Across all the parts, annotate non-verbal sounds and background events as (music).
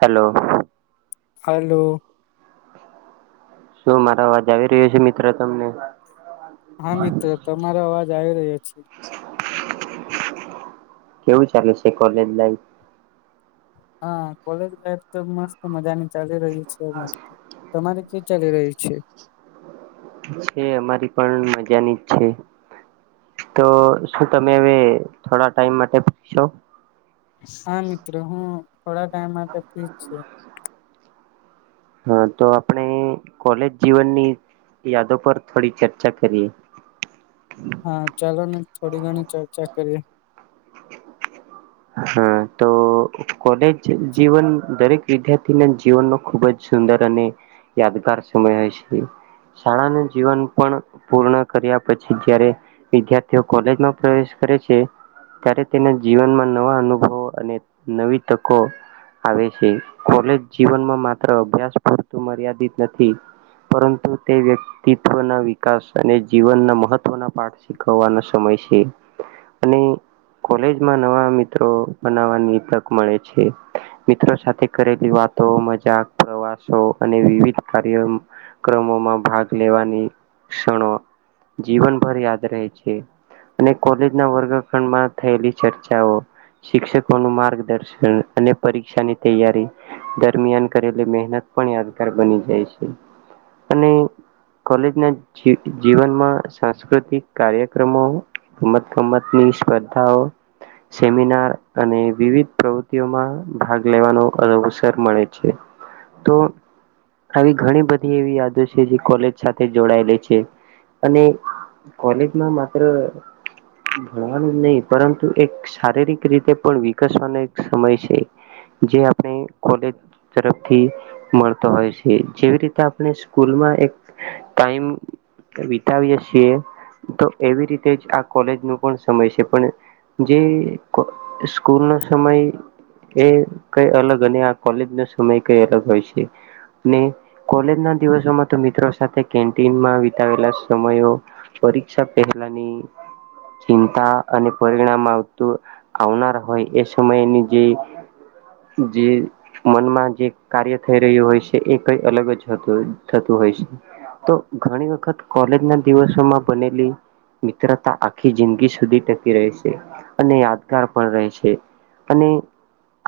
Hello hello શું મારો અવાજ આવી રહ્યો છે મિત્ર તમને હા મિત્ર તમારો અવાજ આવી રહ્યો છે. કેવું ચાલે છે કોલેજ લાઈફ હા કોલેજ લાઈફ તો મસ્ત મજાની ચાલી રહી છે અમારી તમારી કેવી ચાલી રહ્યું છે. છે અમારી પણ મજાની છે. તો શું તમે હવે થોડા ટાઈમ માટે ફીશો હા મિત્રો હું થોડા ટાઈમ માટે ફ્રીજ છું. હા તો આપણે કોલેજ જીવનની યાદો પર થોડી ચર્ચા કરીએ. હા ચાલો ને થોડી ઘણી ચર્ચા કરીએ. હા તો કોલેજ જીવન દરેક વિદ્યાર્થીના જીવનનો ખુબ જ સુંદર અને યાદગાર સમય હશે. શાળાનું જીવન પણ પૂર્ણ કર્યા પછી જયારે વિદ્યાર્થીઓ કોલેજમાં પ્રવેશ કરે છે ત્યારે તેના જીવનમાં નવા અનુભવો અને નવી તકો આવે છે, કોલેજ જીવનમાં માત્ર અભ્યાસ પૂરતું મર્યાદિત નથી. પરંતુ તે વ્યક્તિત્વના વિકાસ અને જીવનના મહત્વના પાઠ શીખવવાનો સમય છે. અને કોલેજમાં નવા મિ ત્ર બનાવાની તક મળે છે મિત્ર સાથે કરેલી વાતો મજાક પ્રવાસો અને વિવિધ કાર્ય ક્રમોમાં ભાગ લેવાની ક્ષણો જીવનભર યાદ રહે છે અને કોલેજ ના વર્ગખંડમાં થયેલી ચર્ચાઓ શિક્ષકો નું માર્ગદર્શન અને પરીક્ષાની તૈયારી દરમિયાન કરેલી મહેનત પણ યાદગાર બની જાય છે, અને કોલેજના જી‌ જીવનમાં સાંસ્કૃતિક કાર્યક્રમો રમત ગમત ની સ્પર્ધાઓ સેમિનાર અને વિવિધ પ્રવૃત્તિઓમાં ભાગ લેવાનો અવસર મળે છે. તો આવી ઘણી બધી એવી યાદો છે, જે કોલેજ સાથે જોડાયેલી છે. અને કોલેજમાં માત્ર ભણવાનું જ નહી પરંતુ એક શારીરિક રીતે પણ વિકસવાનો એક સમય છે. જે આપણે કોલેજ તરફથી મળતો હોય છે જેવી રીતે આપણે સ્કૂલ એક ટાઇમ વિતાવીએ છીએ. તો એવી રીતે જ આ કોલેજ નું પણ સમય છે પણ જે સ્કૂલ નો સમય એ કઈ અલગ અને આ કોલેજ નો સમય કઈ અલગ હોય છે. ને કોલેજ ના દિવસોમાં તો મિત્રો સાથે કેન્ટીનમાં વિતાવેલા સમયો પરીક્ષા પહેલાની ચિંતા અને પરિણામ આવ તો આવનાર હોય એ સમયની જે જે મનમાં જે કાર્ય થઈ રહ્યું હોય છે એ કઈ અલગ જ થતું હોય તો ઘણી વખત કોલેજ ના દિવસોમાં બનેલી મિત્રતા આખી જિંદગી સુધી ટકી રહે છે. અને યાદગાર પણ રહે છે અને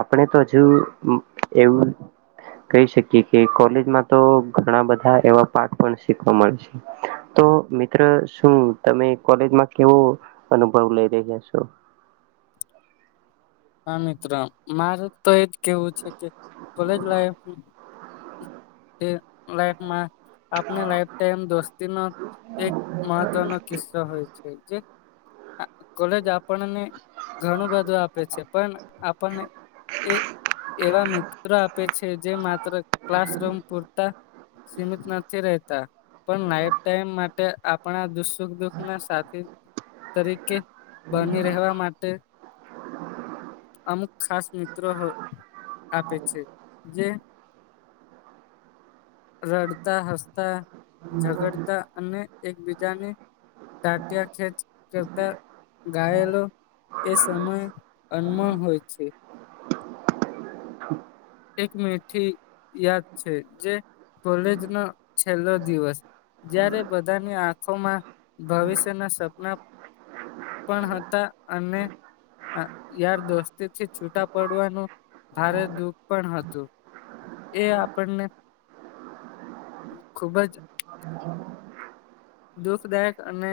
આપણે તો જુ એવું કહી શકીએ કે કોલેજમાં તો ઘણા બધા એવા પાઠ પણ શીખવા મળે છે તો મિત્ર શું તમે કોલેજમાં કેવો અનુભવ લઈ રહ્યા છો? હા મિત્રો મારે તો એજ કેવું છે કે કોલેજ લાઈફ તે લાઈફમાં આપણે લાઈફ ટાઇમ દોસ્તી નો એક મહત્વનો કિસ્સો હોય છે જે કોલેજ આપણને ઘણું બધું આપે છે પણ આપને એ એવા મિત્રો આપે છે જે માત્ર ક્લાસરૂમ પૂરતા સીમિત નથી રેહતા પણ નાઇટ ટાઈમ માટે આપણા દુખ સુખ દુખના સાથી- તરીકે બની રહેવા માટે (inaudible) અમુક ખાસ મિત્રો હો આપે છે જે (inaudible) રડતા હસતા ઝગડતા અને એકબીજાને તાટિયા ખેચ કરતા ગાયેલો એ સમય અનમ હોય છે. એક મીઠી યાદ છે જે કોલેજનો છેલ્લો દિવસ. જ્યારે બધાની આંખોમાં ભવિષ્યના સપના પણ હતા અને યાર દોસ્તી થી છૂટા પડવાનું ભારે દુઃખ પણ હતું એ આપણને ખુબ જ દુખદાયક અને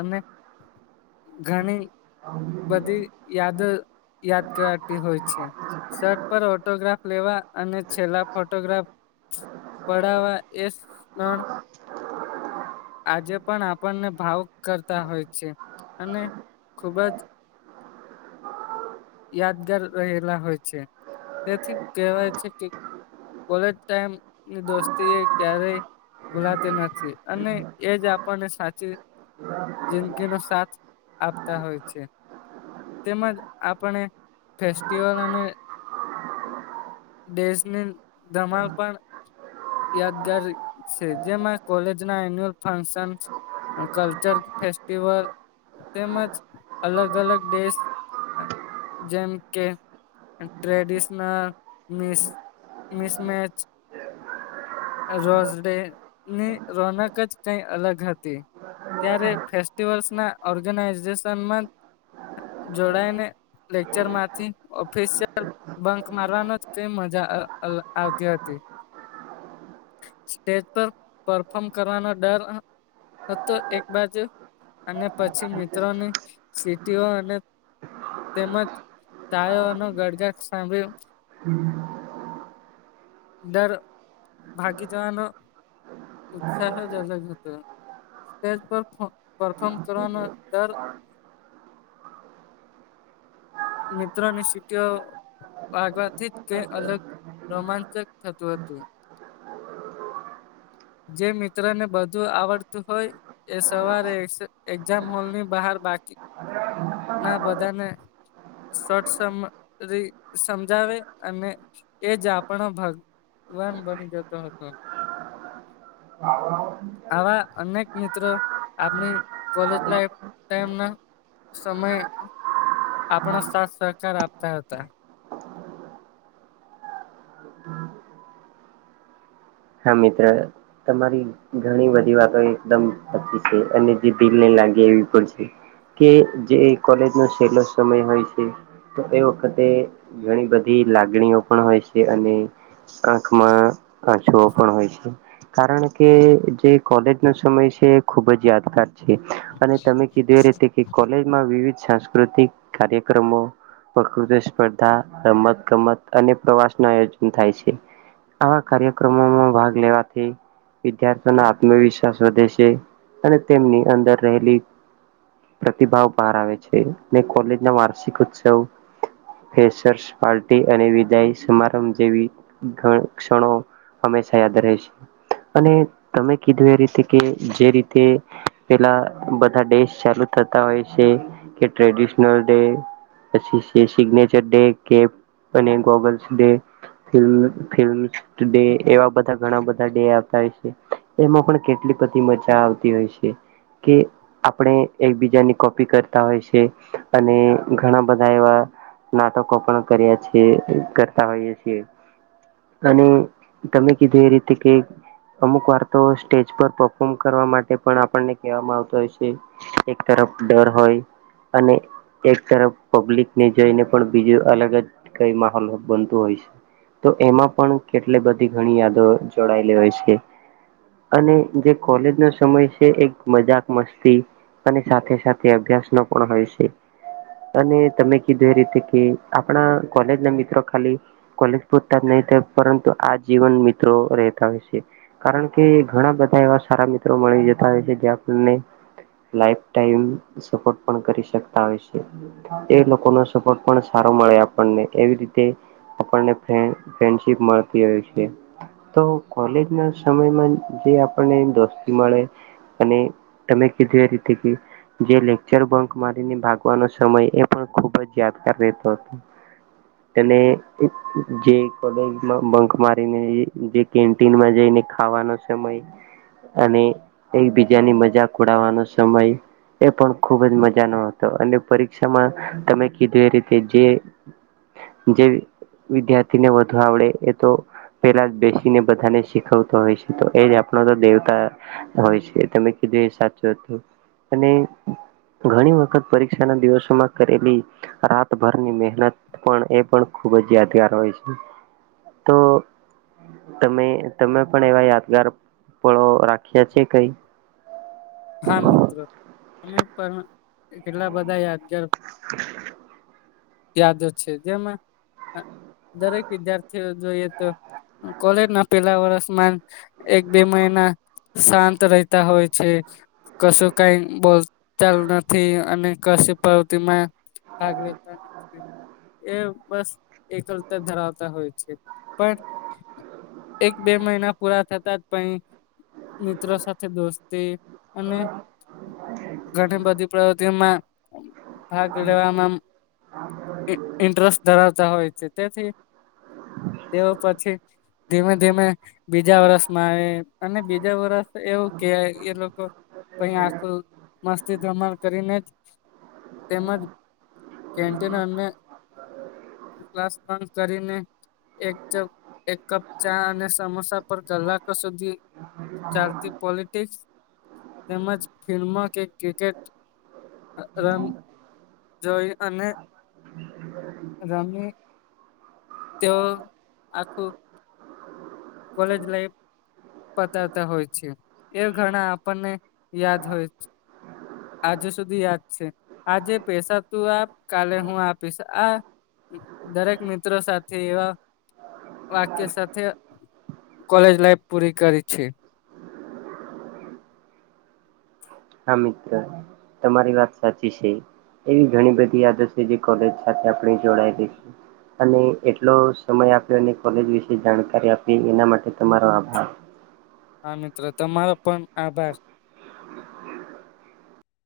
અને ઘણી બધી યાદ યાદ કરાથી હોય છે. શર્ટ પર ઓટોગ્રાફ લેવા અને છેલ્લા ફોટોગ્રાફ પડાવા એ સ્ણ આજે પણ આપણને ભાવુક કરતા હોય છે અને- - ખૂબ જ યાદગાર રહેલા હોય છે, તેથી કહેવાય છે કે કોલેજ ટાઈમ દોસ્તી એ ક્યારેય ભૂલાતી નથી અને એજ આપણને સાચી જિંદગીનો સાથ આપતા હોય છે. તેમજ આપણે ફેસ્ટિવલ અને દેશની ધમાલ પણ યાદગાર છે, જેમાં કોલેજ ના એન્યુઅલ ફંક્સન્સ કલ્ચર ફેસ્ટિવલ તેમજ અલગ અલગ દેશ જેમ કે- - ટ્રેડિંશન મિસ મિસમેચ રોઝડે ની રોનક જ કઈ અલગ હતી. ત્યારે ફેસ્ટિવલ્સ ના ઓર્ગેનાઈઝેશનમાં જોડાયને લેક્ચરમાંથી ઓફિસ બંક મારવાનો જ કઈ મજા આવતી હતી. (inaudible) સ્ટેજ પર પરફોર્મ કરવાનો ડર હતો એક બાજુ- - અને પછી મિત્રોની- - અને તેમજ તાયોનો ગડગાટ સાંભળી- - હમ- - દર ભાગીજવાનો ઉત્સાહ જ અલગ હતો. સ્ટેજ પર પરફોર્મ કરવાનો ડર- - (inaudible) મિત્રોની સીટીઓ- - વાગવાથી જ કઈ અલગ રોમાંચક થતું હતું. જે મિત્ર ને બધું આવડતું હોય એ સવારે એક્ઝામ હોલ ની બહાર- - બાકી ના બધાને- - સટસરી સમજાવે અને એ જ આપણો ભાગ- - વન બની જતો હતો. હ આવા અનેક મિત્રો આપણી કોલેજ લાઈફ ટમ ના સમય.. આપણાો સાથ સહકાર આપતા હતા. હા મિત્ર તમારી. ઘણી બધી વાતો. એકદમ સાચી છે અને જે દિલ ને. લાગે એવી પણ છે. કે જે કોલેજ નો છેલ્લો સમય હોય છે તો એ વખતે ઘણી બધી. લાગણીઓ પણ હોય છે. અને આંખમાં જો પણ હોય છે કારણ કે જે કોલેજનોો સમય છે ખુબ જ યાદગાર અને તમે કીધું એ રતે કે કોલેજમાં વિવિધ સાંસ્કૃતિક કાર્યક્રમો પ્રકૃતિ સ્પર્ધા રમત ગમત અને પ્રવાસ ન આયોજન થાય છે. આવા કાર્યક્રમોમાં ભાગ લેવાથી વિદ્યાર્થીઓના આત્મવિશ્વાસ વધે છે. અને તેમની અંદર રહેલી પ્રતિભાવ બહાર આવે છે. કોલેજ ના વાર્ષિક ઉત્સવ પાર્ટી અને વિદાય સમારંભ જેવી ક્ષણો હંમેશા યાદ રહે છે. અને તમે કીધું એ રીતે કે જે રીતે પેલા બધા ડેશ ચાલુ થતા હોય છે કે ટ્રેડિશનલ ડે પછી સિગ્નેચર ડે કે અને goggles day film film... day એવા બધા ઘણા બધા ડે આવતા હોય છે. એમાં પણ કેટલી બધી મજા આવતી હોય છે. કે આપણે એકબીજાની કોપી કરતા હોય છે. અને ઘણા બધા એવા નાટકો પણ કર્યા છીએ કરતા હોઈએ છીએ અને તમે કીધું એ રીતે કે અમુક વાર્તો સ્ટેજ પર પરફોર્મ કરવા માટે પણ આપણને કહેવામાં આવતા હોય છે. એક તરફ ડર હોય અને એક તરફ પબ્લિક ને જઈને પણ બીજું અલગ જ કઈ માહોલ બનતું હોય છે. તો એમાં પણ કેટલી બધી ઘણી યાદો જોડાયેલી હોય છે. અને જે કોલેજ નો સમય છે એક મજાક મસ્તી અને સાથે સાથે અભ્યાસ નો પણ હોય છે. અને તમે કીધું એ રીતે કે આપણા કોલેજ ના મિત્રો ખાલી કોલેજ પહચતા જ નહીિ પરંતુ આ જીવન મિત્રો રહેતા હોય છેકારણ કે ઘણા બધા એવા સારા મિત્રો મળી છે જેને કરીતા હોય છે તે લોકો સપોર્ટ પણ (unintelligible) મળે આપને એવી રીતે આપણ ફ્રેન્ડશિપ મળતી હોય છે. તો કોલેજ ના સમયમાં જે આપણને દોસ્તી મળે અને તમે કીધું એ રીતે કે જે લેક્ચર બંક મારીને ભાગવાનો સમય એ પણ ખૂબ જ યાદગાર રહેતો હતો તને જે બંખ મારીને જે કેન્ટીનમાં જઈને ખાવાનો સમય અને એકબીજાની મજા ખડવાનો સમય એ પણ ખૂબ જ મજાનો હતો અને પરીક્ષામાં તમે કીધું એ રીતે જે જે વિદ્યાર્થી ને વધ આવડે એ તો પેલા જ બેસીને બધાને શીખવતો હોય છે તો એજ આપણો તો દેવતા હોય છે તમે કીધું એ સાચું હતું અને ઘણી વખત પરીક્ષા ના દિવસોમાં કરેલી રાતભરની મહેનત પણ એ પણ ખુબ જ યાદગાર હોય છે. તો તમે તમે પણ એવા યાદગાર પળો રાખ્યા છે. કઈ હા મિત્રો અમે પણ કેટલા બધા યાદ (unintelligible) યાદો છે જેમાં દરેક વિદ્યાર્થીઓ જોઈએ તો કોલેજ ના પેલા વર્ષમાં એક બે મહિના શાંત રહેતા હોય છે કશું કઈ બોલતાલ નથી અને કશી પ્રવૃતિમાં કાગલેતા એ બસ એકલતા ધરાવતા હોય છે પણ એક બે મહિના પૂરા થતા જ પ મિત્રો સાથે દોસ્તી અને ઘણી બધી પ્રવૃતિમાં ભાગ લેવામાં ઇન્ટરેસ્ટ ધરાવતા હોય છે તેથી તેઓ પછી ધીમે ધીમે બીજા વરષમાં આવે અને બીજા વરષ એવું કે એ લોકો અહી આ તો મસ્જદ બમાણ કરીને જ તેમજ કેન્ટીન અને ક્લાસ બંધ કરીને એક એક કપ ચા અને સમોસા પર કલાકો સુધી ચાલતી પોલિટિક્સ તેમજ ફિલ્મો કે ક્રિકેટ રન જોઈ અને રમ તેઓ આખું કોલેજ લાઈફ પતાવતા હોય છે એ ઘણા આપણને યાદ હોય આજુ સુધી યાદ છે આજે પૈસા તું આપ કાલે હું આપીશ આ દરેક મિત્રો સાથે એવા વાક્ય સાથે કોલેજ લાઈફ પૂરી કરી છે હા મિત્ર તમારી વાત સાચી છે એવી ઘણી બધી યાદ હશે જે કોલેજ સાથે આપ જોડાયેલી અને એટલો સમય આપ્યો અને કોલેજ વિશે જાણકારી આપી એના માટે તમારો આભાર હા મિત્રો તમારો પણ આભાર